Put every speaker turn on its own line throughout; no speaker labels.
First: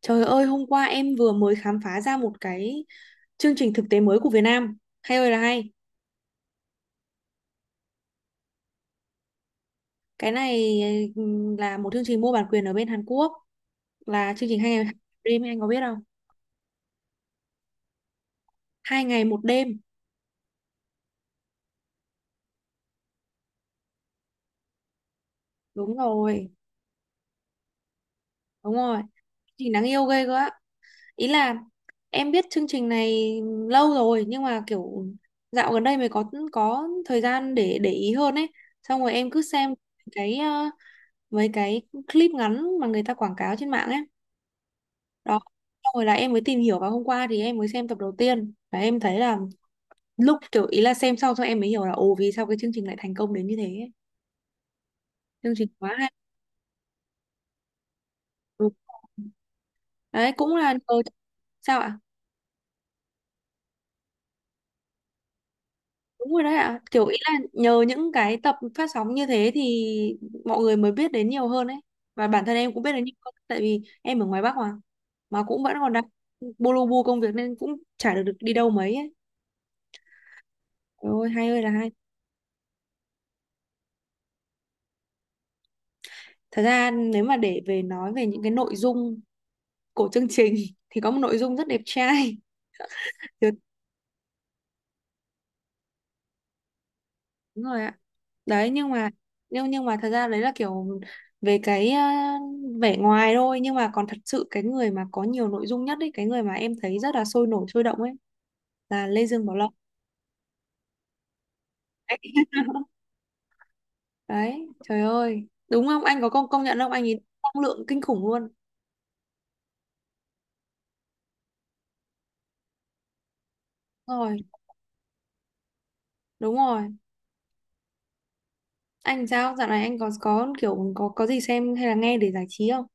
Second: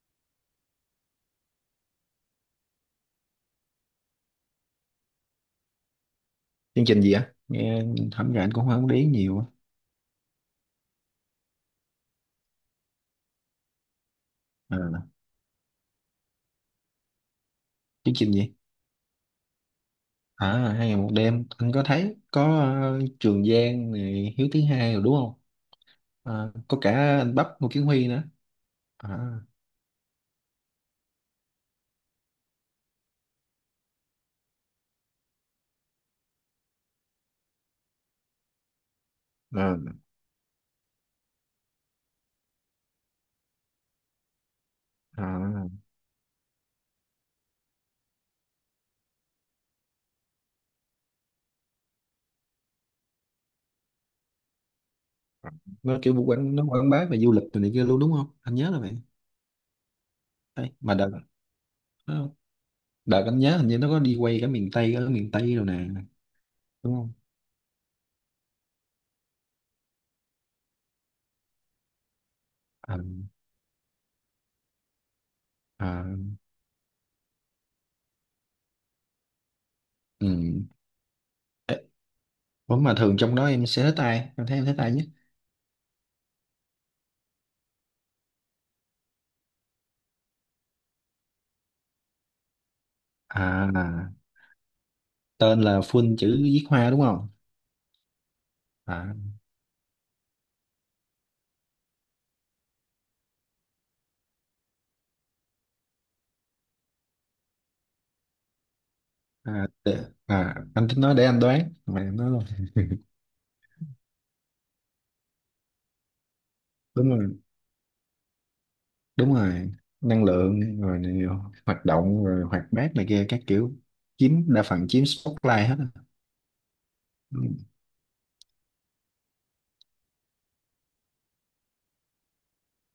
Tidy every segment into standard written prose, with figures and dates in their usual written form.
Trời ơi, hôm qua em vừa mới khám phá ra một cái chương trình thực tế mới của Việt Nam. Hay ơi là hay.
Chương trình gì á? Nghe thẩm ra anh cũng không để ý nhiều á.
Cái này là một chương trình mua bản quyền ở bên Hàn Quốc. Là chương trình hai ngày một
À,
đêm, anh có biết không?
chương trình gì?
Hai ngày một đêm.
À, hai ngày một đêm anh có thấy có Trường Giang này Hiếu thứ hai rồi đúng không?
Đúng rồi,
À, có cả anh Bắp Ngô Kiến Huy nữa.
đúng rồi.
À.
Chương trình đáng yêu ghê cơ á. Ý là em biết chương trình này lâu rồi nhưng mà kiểu dạo gần đây mới có thời gian để ý hơn ấy. Xong rồi em cứ
À.
xem cái mấy cái clip ngắn mà người ta quảng cáo trên mạng ấy đó,
À.
xong rồi là em mới tìm hiểu và hôm qua thì em mới xem tập đầu tiên và em thấy là lúc kiểu ý là xem xong xong em mới hiểu là ồ vì sao cái chương trình lại thành công đến như thế ấy. Chương trình quá
Nó
hay.
kiểu quảng bá về du lịch rồi này kia luôn, đúng không? Anh nhớ
Đúng.
là vậy.
Ừ. Đấy cũng
Đây,
là
mà
nhờ
đợt
sao ạ?
nó- đợt anh nhớ hình như nó có đi quay cả miền Tây ở miền Tây rồi nè,
Đúng rồi đấy ạ,
đúng
kiểu
không?
ý là nhờ những cái tập phát sóng như thế thì mọi người mới biết đến nhiều hơn ấy, và bản thân em cũng biết
À.
đến nhiều hơn tại vì em ở ngoài Bắc mà cũng vẫn còn đang
À.
bô lô bô công việc nên cũng chả được, được đi đâu mấy ấy.
Ừ.
Trời ơi hay ơi là
Ê,
hay.
ủa mà thường trong đó em sẽ thích ai em thấy em thích ai nhất?
Thật ra nếu mà để về nói về những cái nội dung của chương trình thì có một nội dung rất đẹp trai. Dạ,
À, tên là full chữ viết hoa đúng không?
đúng rồi ạ. Đấy nhưng mà
À.
nhưng mà thật ra đấy là kiểu về cái vẻ ngoài thôi nhưng mà còn thật sự cái người mà có nhiều nội dung nhất ấy, cái người mà em thấy rất là sôi nổi sôi động ấy là Lê Dương Bảo
À.
Long.
Để, anh tính nói để anh đoán mà em
Đấy,
nói luôn.
đấy, trời ơi đúng không anh có công công nhận không, anh
Đúng
ấy
rồi.
năng lượng kinh khủng luôn.
Đúng rồi. Năng lượng rồi này, hoạt động rồi hoạt bát này kia các kiểu,
Đúng
chiếm
rồi,
đa phần, chiếm spotlight hết á.
đúng rồi.
Ừ.
Anh sao dạo này anh có kiểu có gì xem hay là nghe để giải trí không?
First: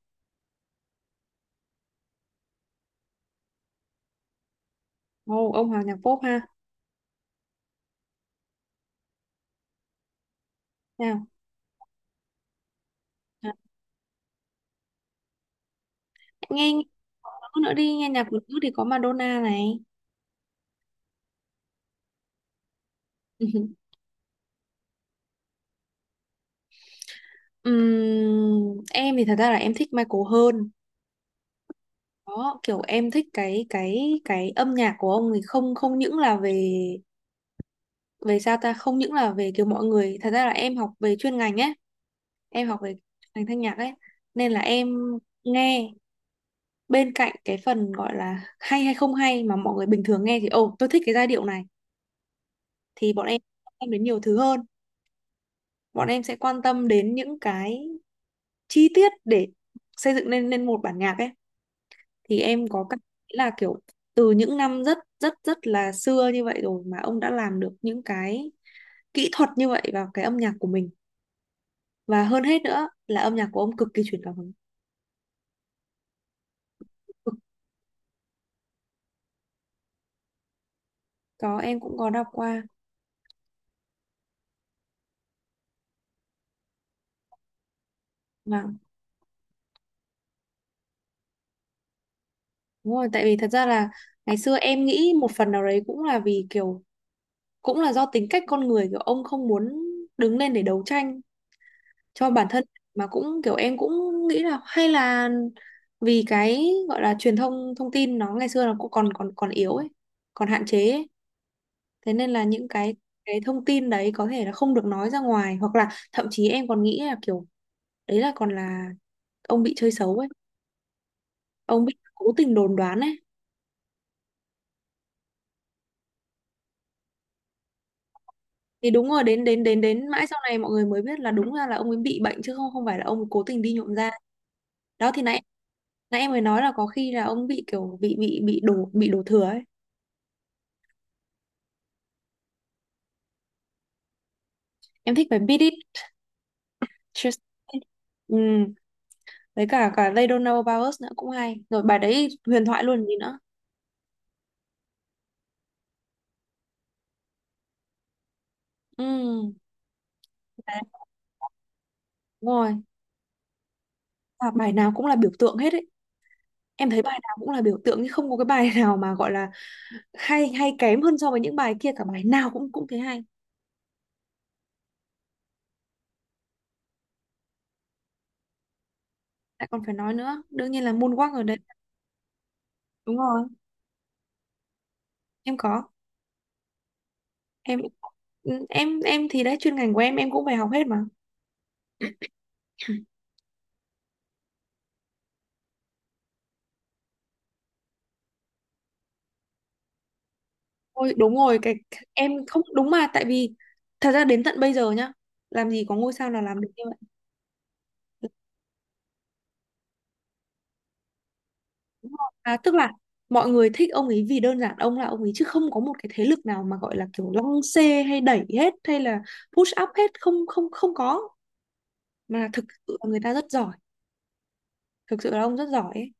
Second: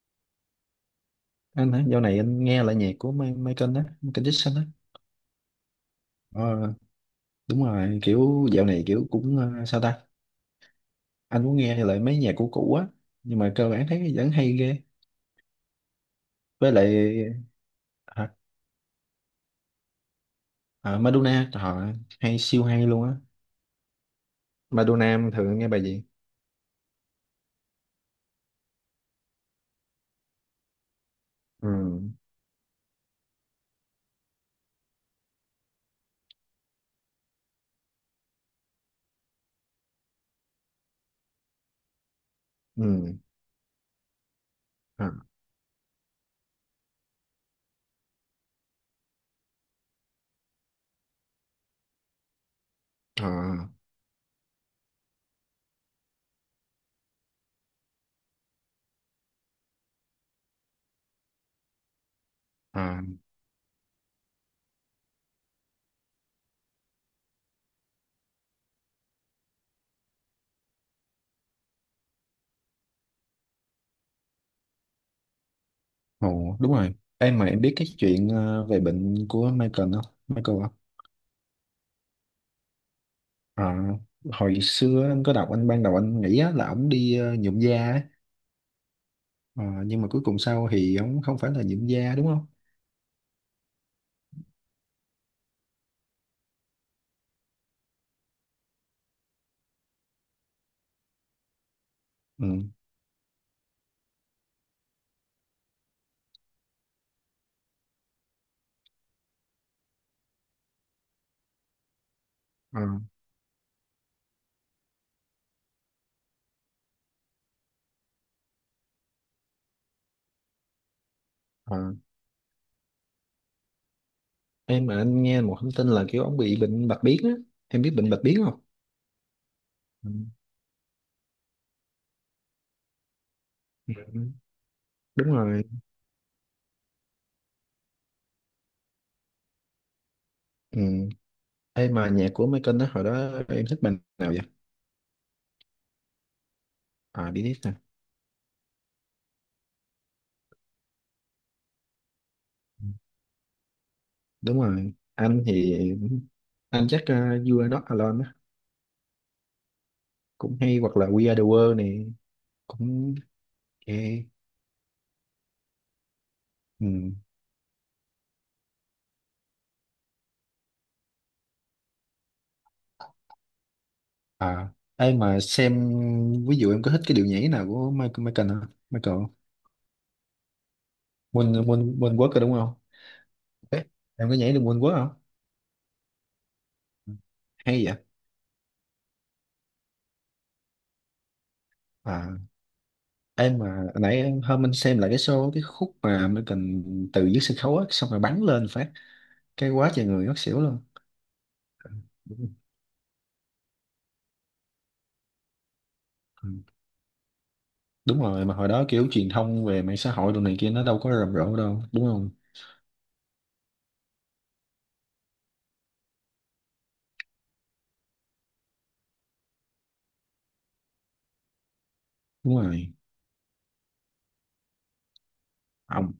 Anh hả? Dạo này anh nghe lại nhạc của Michael á, Michael Jackson á.
Ồ ông Hoàng nhạc pop ha.
Ờ, đúng rồi, kiểu dạo này kiểu cũng sao ta.
Nào.
Anh muốn nghe lại mấy nhạc của cũ á, nhưng mà cơ bản thấy vẫn hay ghê.
nghe
Với
nghe
lại.
nhạc nữ nữa đi, nghe nhạc
Hả?
của nữ thì có Madonna này.
À, Madonna họ hay, siêu hay luôn á. Ba đô nam thường nghe bài gì?
Em thì thật ra là em thích Michael hơn.
Ừ.
Đó kiểu em thích cái âm nhạc của ông, thì không, không những là về về sao ta, không những là về kiểu mọi người, thật ra là em học về chuyên ngành ấy, em học về
Ừ.
ngành thanh nhạc ấy nên là em
À.
nghe, bên cạnh cái phần gọi là hay hay không hay mà mọi người bình thường nghe thì ồ tôi thích cái giai điệu này, thì bọn em
À.
quan tâm đến nhiều thứ hơn, bọn em sẽ quan tâm đến những cái chi tiết để xây dựng nên nên một bản nhạc ấy. Thì em có cảm
À.
thấy là kiểu từ những năm rất rất rất là xưa như vậy rồi mà ông đã làm được những cái kỹ thuật như vậy vào cái âm nhạc của mình, và hơn hết nữa là âm nhạc của ông cực kỳ truyền cảm hứng.
Ồ, đúng rồi,
Cực.
em mà em biết cái chuyện về bệnh của Michael không? Michael không?
Có, em cũng có đọc qua.
À, hồi xưa anh có đọc, anh ban đầu anh nghĩ á, là ổng đi nhuộm da á.
Và
Ờ, nhưng mà cuối cùng sau thì ổng không phải là nhuộm da, đúng không?
đúng rồi tại vì thật ra là ngày xưa em nghĩ một phần nào đấy cũng là vì kiểu cũng là do tính cách con người, kiểu ông không muốn đứng lên để đấu tranh cho
Ừ.
bản thân. Mà cũng kiểu em cũng nghĩ là hay là vì cái gọi là truyền thông thông tin nó ngày xưa nó cũng còn còn còn yếu ấy, còn hạn chế ấy. Thế nên là những
À.
cái thông tin đấy có thể là không được nói ra ngoài hoặc là thậm chí em còn nghĩ là kiểu đấy là còn là ông bị chơi xấu ấy, ông
À.
bị cố tình đồn đoán ấy.
Em mà anh nghe một thông tin là kiểu ông bị bệnh bạch biến á, em biết bệnh bạch biến không?
Thì đúng rồi, đến đến đến đến
Ừ.
mãi sau này mọi người mới biết là đúng ra là ông ấy bị bệnh chứ không, không phải là ông ấy cố tình đi nhuộm da.
Ừ.
Đó thì
Đúng
nãy
rồi.
nãy em mới nói là có khi là ông bị kiểu bị bị đổ, bị đổ thừa ấy.
Ừ. Em mà nhạc của Michael đó hồi đó em thích bài nào vậy?
Em thích bài Beat It,
À,
Just
Beat It nè.
It. Ừ. Với cả cả They Don't Know About Us nữa cũng hay, rồi bài đấy huyền thoại luôn, gì nữa.
Đúng rồi, anh thì anh chắc You Are Not Alone á.
Ừ.
Cũng hay,
Đấy,
hoặc là We Are The World này.
đúng rồi.
Cũng ok.
Và bài nào cũng là biểu tượng hết ấy, em thấy
Ừ.
bài nào cũng là biểu tượng chứ không có cái bài nào mà gọi là hay hay kém hơn so với những bài kia cả, bài nào cũng cũng thế hay.
À, ai mà xem. Ví dụ em có thích cái điệu nhảy nào của Michael Michael hả? Michael,
Lại còn phải nói nữa, đương nhiên là moonwalk ở
Moon
đấy.
Moon Moonwalk rồi đúng không?
Đúng rồi,
Ê, em có nhảy được Moonwalk không?
em có.
Ừ.
Em
Hay vậy.
ừ, em thì đấy chuyên ngành của em cũng phải học hết mà.
À, hôm anh xem lại cái show cái khúc mà Michael từ dưới sân khấu á xong rồi bắn lên phát cái, quá trời người ngất xỉu luôn.
Ôi, đúng rồi cái em không đúng mà tại vì thật ra đến tận bây giờ nhá, làm gì có ngôi sao nào
Ừ.
làm được như vậy.
Đúng rồi mà hồi đó kiểu truyền thông về mạng xã hội đồ này kia nó đâu có rầm rộ đâu, đúng
Đúng
không?
rồi. À, tức là mọi người thích ông ấy vì đơn giản ông là ông ấy chứ không có một cái thế lực nào mà gọi là kiểu lăng xê hay đẩy hết hay là push up hết, không không không có. Mà
Đúng
thực
rồi.
sự là người ta rất giỏi, thực sự là ông rất giỏi ấy.
Ông.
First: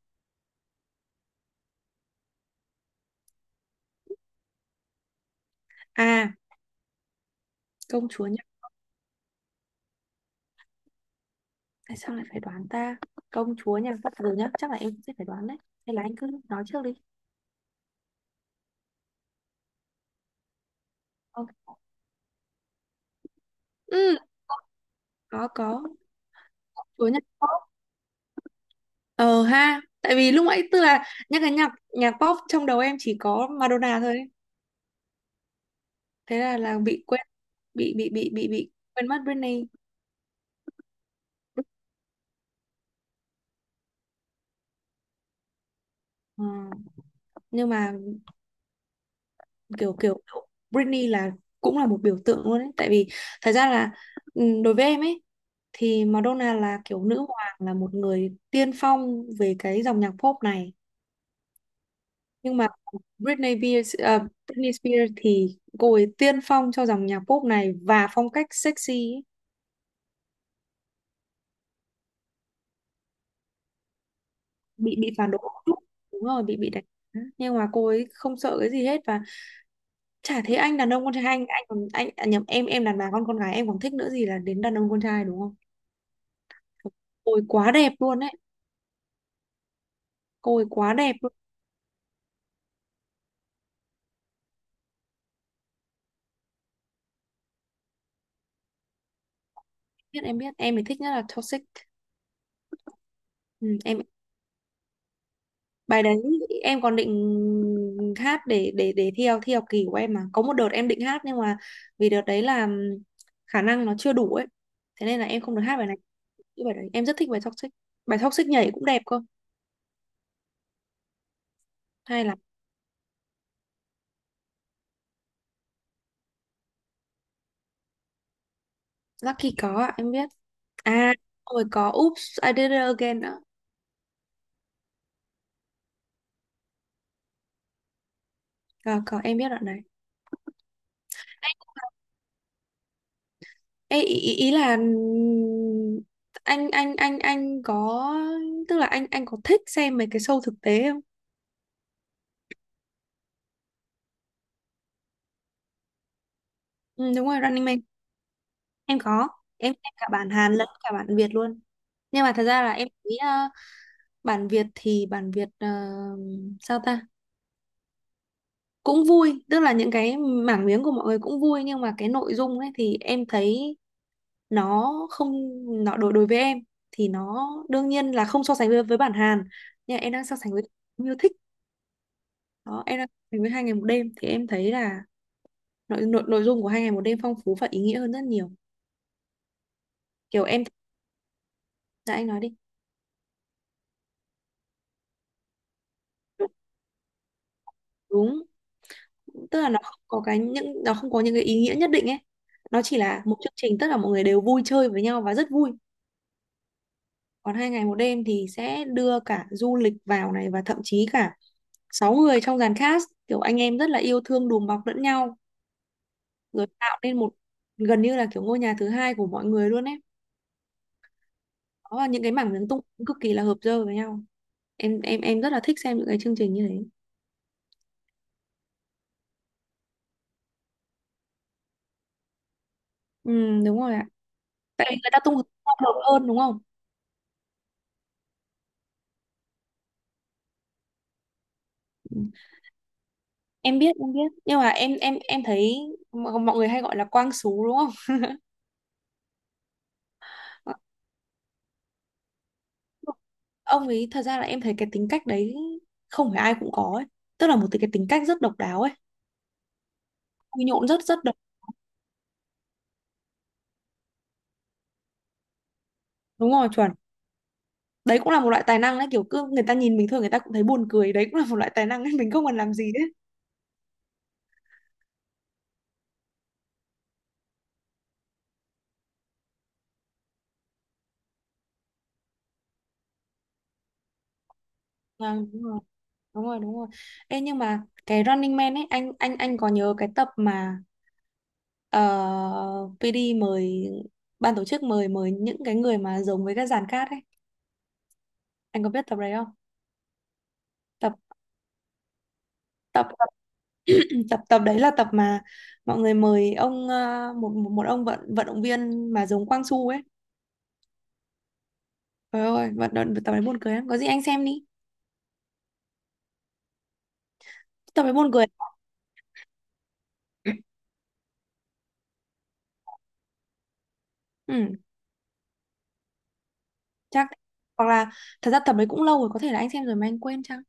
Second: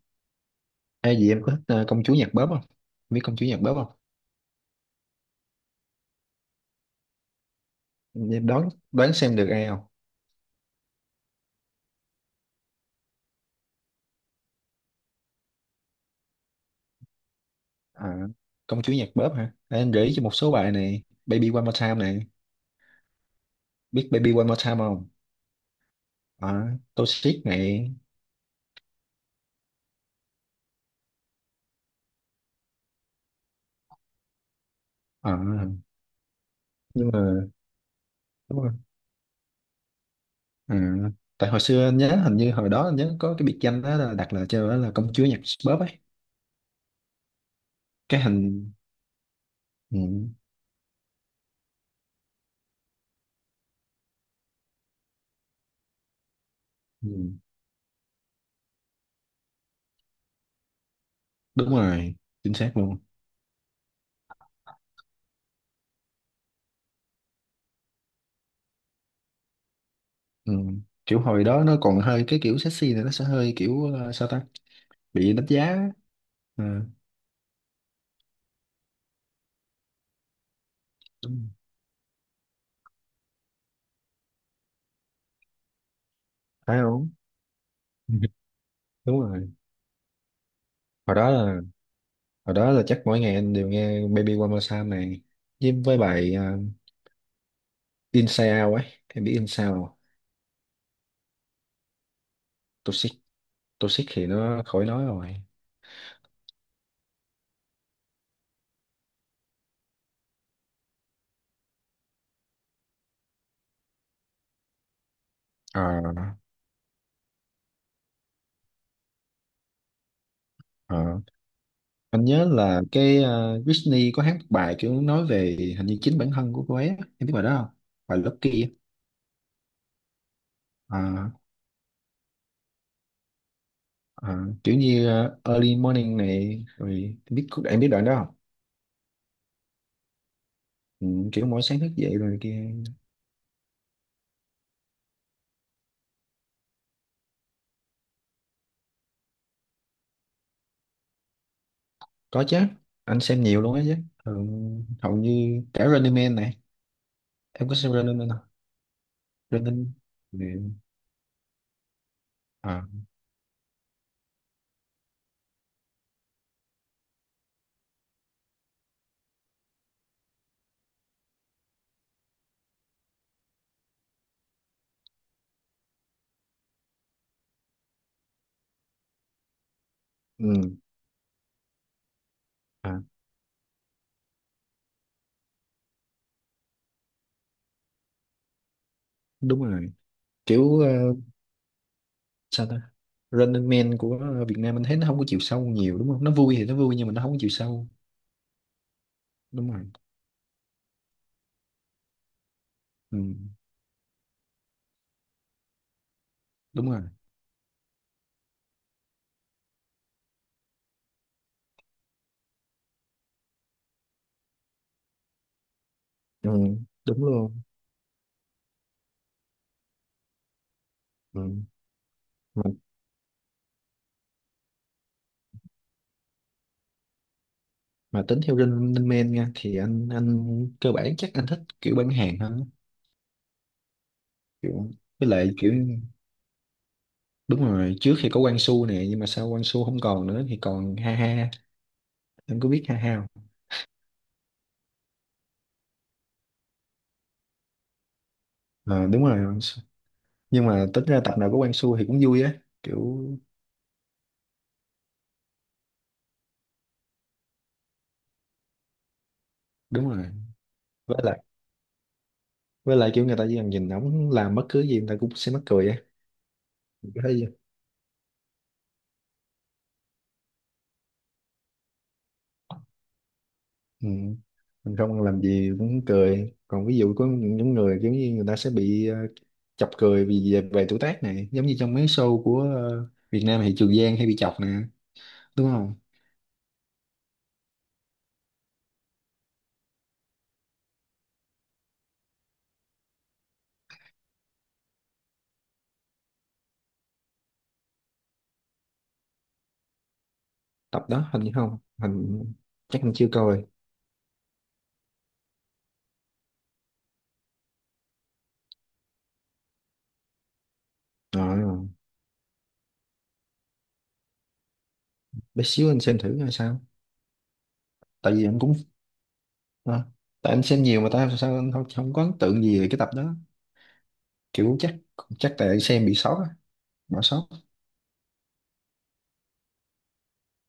Ai gì em có thích công chúa nhạc bóp không? Em biết công chúa nhạc bóp không?
À, công chúa.
Em đoán đoán xem được ai không?
Tại sao lại phải đoán ta? Công chúa nha, bắt đầu nhá, chắc là em cũng sẽ phải đoán đấy, hay là anh cứ nói trước đi.
À, công chúa nhạc bóp hả? Để anh gợi ý cho một số bài này:
Ờ,
Baby One More Time này. Biết
ừ.
Baby One More Time không?
Có có.
À,
Công chúa nhạc
Toxic
pop,
này.
ờ ha, tại vì lúc nãy tức là nhắc cái nhạc nhạc pop trong đầu em chỉ có Madonna thôi,
À,
thế là bị
nhưng
quên,
mà
bị bị bị bị
đúng
bị
rồi.
quên mất Britney.
À, tại hồi xưa anh nhớ hình như hồi đó anh nhớ có cái biệt danh đó là đặt là cho, đó là công chúa nhạc bóp ấy.
Ờ, nhưng mà
Cái hình.
kiểu kiểu
Ừ.
Britney là cũng là một biểu tượng luôn ấy, tại vì thật ra là ừ, đối với em ấy thì Madonna là kiểu nữ
Ừ.
hoàng, là một người tiên phong về cái dòng nhạc pop này,
Đúng rồi, chính
nhưng mà
xác luôn.
Britney Spears, à, Britney Spears thì cô ấy tiên phong cho dòng nhạc pop này và phong cách sexy ấy.
Ừ. Kiểu hồi đó nó còn hơi cái kiểu sexy này, nó sẽ hơi kiểu sao ta,
Bị phản
bị
đối
đánh
một
giá
chút.
á.
Đúng rồi, bị
Ừ.
bị đánh giá. Nhưng mà cô ấy không sợ cái gì hết, và chả thấy anh đàn ông con trai,
Đúng
anh
rồi.
anh còn anh à, nhầm, em đàn bà con gái em còn thích nữa gì là đến đàn ông con trai đúng không,
Phải không?
cô ấy quá đẹp luôn ấy,
Đúng rồi.
cô ấy quá đẹp
hồi đó
luôn.
là hồi đó là chắc mỗi ngày anh đều nghe Baby One More Time này, với bài Inside Out ấy, em biết Inside Out không?
Biết, em biết, em thì thích nhất là Toxic.
Toxic.
Ừ, em,
Toxic thì nó khỏi nói rồi.
bài đấy em còn định hát để thi học, thi học kỳ của em mà, có một đợt em định hát nhưng mà vì đợt đấy là khả năng nó chưa đủ ấy, thế nên là em không được hát
Ờ.
bài này. Cái bài đấy em rất thích, bài Toxic, bài Toxic nhảy cũng đẹp cơ.
Ờ.
Hay
Anh
là
nhớ là cái Britney có hát một bài kiểu nói về hình như chính bản thân của cô ấy á. Em biết bài đó không? Bài Lucky á.
Lucky? Có ạ, em biết. À,
Ờ.
rồi có Oops I Did It Again nữa.
Ờ, kiểu như early morning này rồi, biết em biết đoạn đó không?
Có em biết đoạn này.
Ừ, kiểu mỗi sáng thức dậy rồi kia.
Ê, ý, ý là anh có tức là anh có thích xem mấy cái show thực tế không?
Có chứ, anh xem nhiều luôn á chứ. Ừ, hầu như cả Running Man này.
Ừ, đúng rồi Running
Em có
Man.
xem Running Man không?
Em có, em xem
Running
cả bản Hàn lẫn
Man.
cả bản Việt luôn. Nhưng mà thật ra là
À.
em thấy bản Việt thì bản Việt sao ta, cũng vui tức là những cái mảng miếng của mọi người cũng vui nhưng mà cái nội dung ấy thì em thấy nó không, nó đối đối với em thì nó đương nhiên là không so sánh với bản Hàn, nhưng mà em đang so sánh với
Ừ.
yêu thích, đó em
À,
đang so sánh với hai ngày một đêm, thì em thấy là nội nội nội dung của hai ngày một đêm phong phú và ý nghĩa hơn rất nhiều.
đúng rồi,
Kiểu em,
kiểu
dạ anh nói đi.
sao ta. Running Man của Việt Nam anh thấy nó không có chiều sâu nhiều, đúng không? Nó vui thì nó vui, nhưng mà nó không có chiều sâu.
Đúng, tức là
Đúng
nó
rồi.
không có cái những, nó không có những cái ý nghĩa nhất định ấy, nó chỉ
Ừ,
là một chương trình tất cả mọi người đều vui chơi với nhau và rất vui.
đúng rồi.
Còn hai ngày một đêm thì sẽ đưa cả du lịch vào này và thậm chí cả sáu người trong dàn cast kiểu anh em rất là yêu thương đùm bọc lẫn nhau,
Ừ,
rồi tạo nên
đúng
một
luôn.
gần như là kiểu ngôi nhà thứ hai của mọi người luôn ấy. Đó là những cái mảng miếng tung
Ừ.
cực kỳ là hợp dơ với nhau. Em rất là thích xem những cái chương trình như thế.
Mà tính theo Linh Linh Men nha thì anh cơ bản chắc anh thích kiểu bán hàng hơn.
Ừ, đúng rồi ạ, tại
Kiểu.
vì người ta
Với
tung hợp
lại kiểu.
hơn đúng không.
Đúng rồi, trước thì có Quang Su nè, nhưng mà sau Quang Su không còn nữa thì còn Ha Ha. Em có biết Ha Ha không?
Em biết, em biết nhưng mà em thấy mọi mọi người hay gọi là quang sú đúng không.
Ờ, đúng rồi, Quang Su. Nhưng mà tính ra tập nào có Quang Su thì cũng vui á. Kiểu.
Ông ấy thật ra là em thấy cái tính cách đấy không phải ai cũng có ấy, tức là một cái tính cách rất độc đáo ấy,
Đúng rồi.
vui nhộn rất
với
rất độc.
lại với lại kiểu người ta chỉ cần nhìn ổng làm bất cứ gì, người ta cũng sẽ mắc cười á.
Đúng rồi chuẩn.
Thấy.
Đấy cũng là một loại tài năng đấy, kiểu cứ người ta nhìn bình thường người ta cũng thấy buồn cười, đấy cũng là một loại tài năng ấy mình không cần làm gì đấy.
Ừ. Mình không làm gì cũng cười. Còn ví dụ có những người giống như người ta sẽ bị chọc cười vì về tuổi tác này, giống như trong mấy show của Việt Nam thì Trường Giang hay bị chọc nè,
À, đúng
đúng
rồi,
không?
đúng rồi. Đúng rồi Ê, nhưng mà cái Running Man ấy anh có nhớ cái tập mà ờ, PD mời ban tổ chức mời mời những cái người mà giống với các dàn cát ấy, anh có biết tập đấy không?
Tập
Tập
đó hình như không, chắc
tập
anh
tập
chưa coi.
tập tập đấy là tập mà mọi người mời ông một một ông vận vận động viên mà giống Quang Su ấy.
Ờ,
Trời ơi, vận động tập đấy buồn cười lắm. Có gì anh xem đi.
bé xíu anh xem thử coi sao.
Tập đấy buồn
Tại
cười.
vì anh cũng ờ, tại anh xem nhiều mà, tại sao anh không có ấn tượng gì về cái tập đó.
Ừ,
Kiểu chắc chắc tại xem bị sót á, bỏ
chắc,
sót.
hoặc là thật ra tập đấy cũng lâu rồi, có thể là anh xem rồi mà anh quên chăng?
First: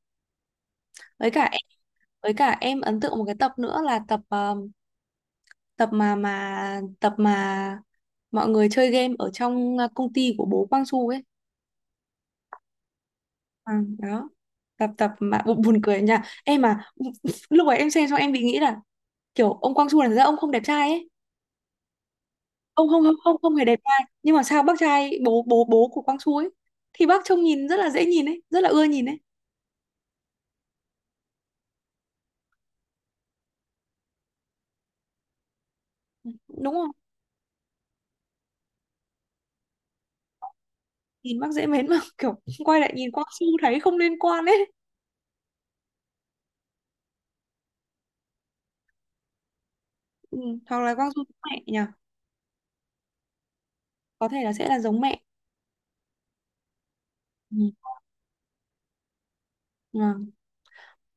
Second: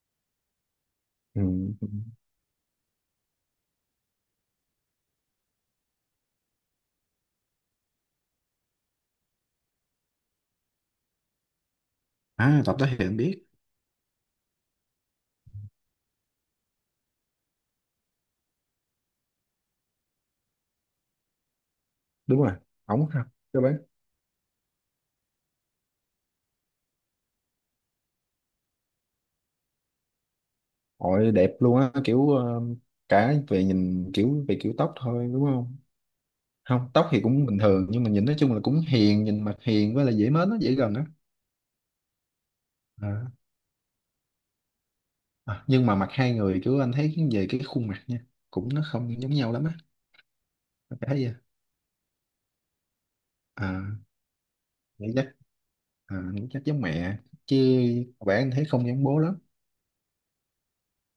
Với cả
Ừ.
em với cả em ấn tượng một cái tập nữa là tập tập mà mọi người chơi game ở trong công ty của bố Quang Su ấy.
À, tập đó thì anh biết.
À, đó tập tập mà buồn cười nha em mà lúc ấy em xem xong em bị nghĩ là kiểu ông Quang Su là thật ra ông không đẹp trai ấy,
Đúng rồi,
ông không
ổng
không
ha.
không không hề đẹp trai nhưng mà sao bác trai bố bố bố của Quang Su ấy thì bác trông nhìn rất là dễ nhìn ấy, rất là ưa nhìn ấy,
Ôi, đẹp luôn á, kiểu cả về nhìn, kiểu về kiểu tóc thôi, đúng không?
đúng
Không,
không,
tóc thì cũng bình thường, nhưng mà nhìn nói chung là cũng hiền, nhìn mặt hiền với là dễ mến, nó dễ gần á.
nhìn bác dễ mến mà kiểu quay lại nhìn Quang
À.
Su thấy không liên quan ấy.
À, nhưng mà mặt 2 người kiểu anh thấy về cái khuôn mặt nha, cũng nó không giống nhau lắm á.
Ừ. Hoặc là
Anh
Quang
thấy
Su
vậy?
giống mẹ nhỉ,
À.
có thể là sẽ là giống
Nghĩ
mẹ.
chắc. À, nghĩ chắc giống mẹ chứ, bạn anh thấy không giống bố lắm.
Ừ.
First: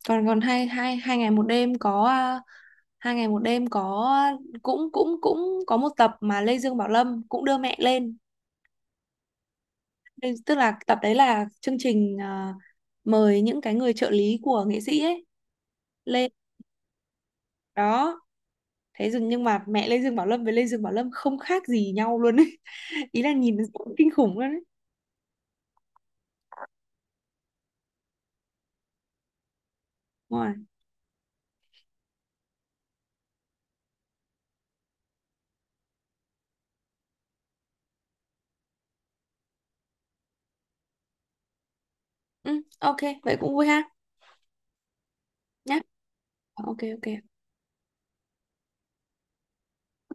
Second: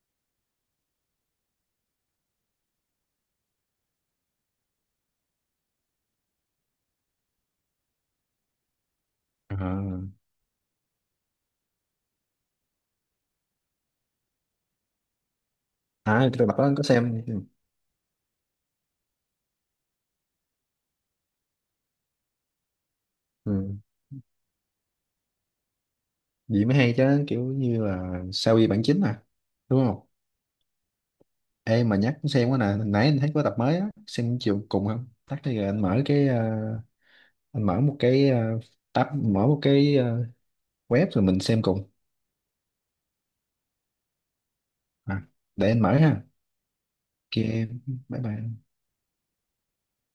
còn còn hai hai hai ngày một đêm có à, hai ngày một đêm có cũng cũng cũng có một tập mà Lê Dương Bảo Lâm cũng đưa mẹ lên.
À.
Đây- tức là tập đấy là chương trình à, mời những cái người trợ lý của nghệ sĩ ấy
À, cái
lên
tập đó anh có xem. Ừ.
đó. Thế dừng nhưng mà mẹ Lê Dương Bảo Lâm với Lê Dương Bảo Lâm không khác gì nhau luôn ấy ý là nhìn
Ừ,
kinh khủng luôn ấy.
vậy mới hay chứ, kiểu như là sao y bản chính à, đúng không?
Đúng rồi.
Ê mà nhắc xem quá nè, hồi nãy anh thấy có tập mới á, xem chiều cùng không? Tắt đi rồi anh mở cái anh mở một cái tab, mở một cái web rồi mình xem cùng.
Ừ, ok vậy cũng vui ha.
À, để
Nhá.
anh mở ha.
Ờ, ok
Ok,
ok.
bye bye.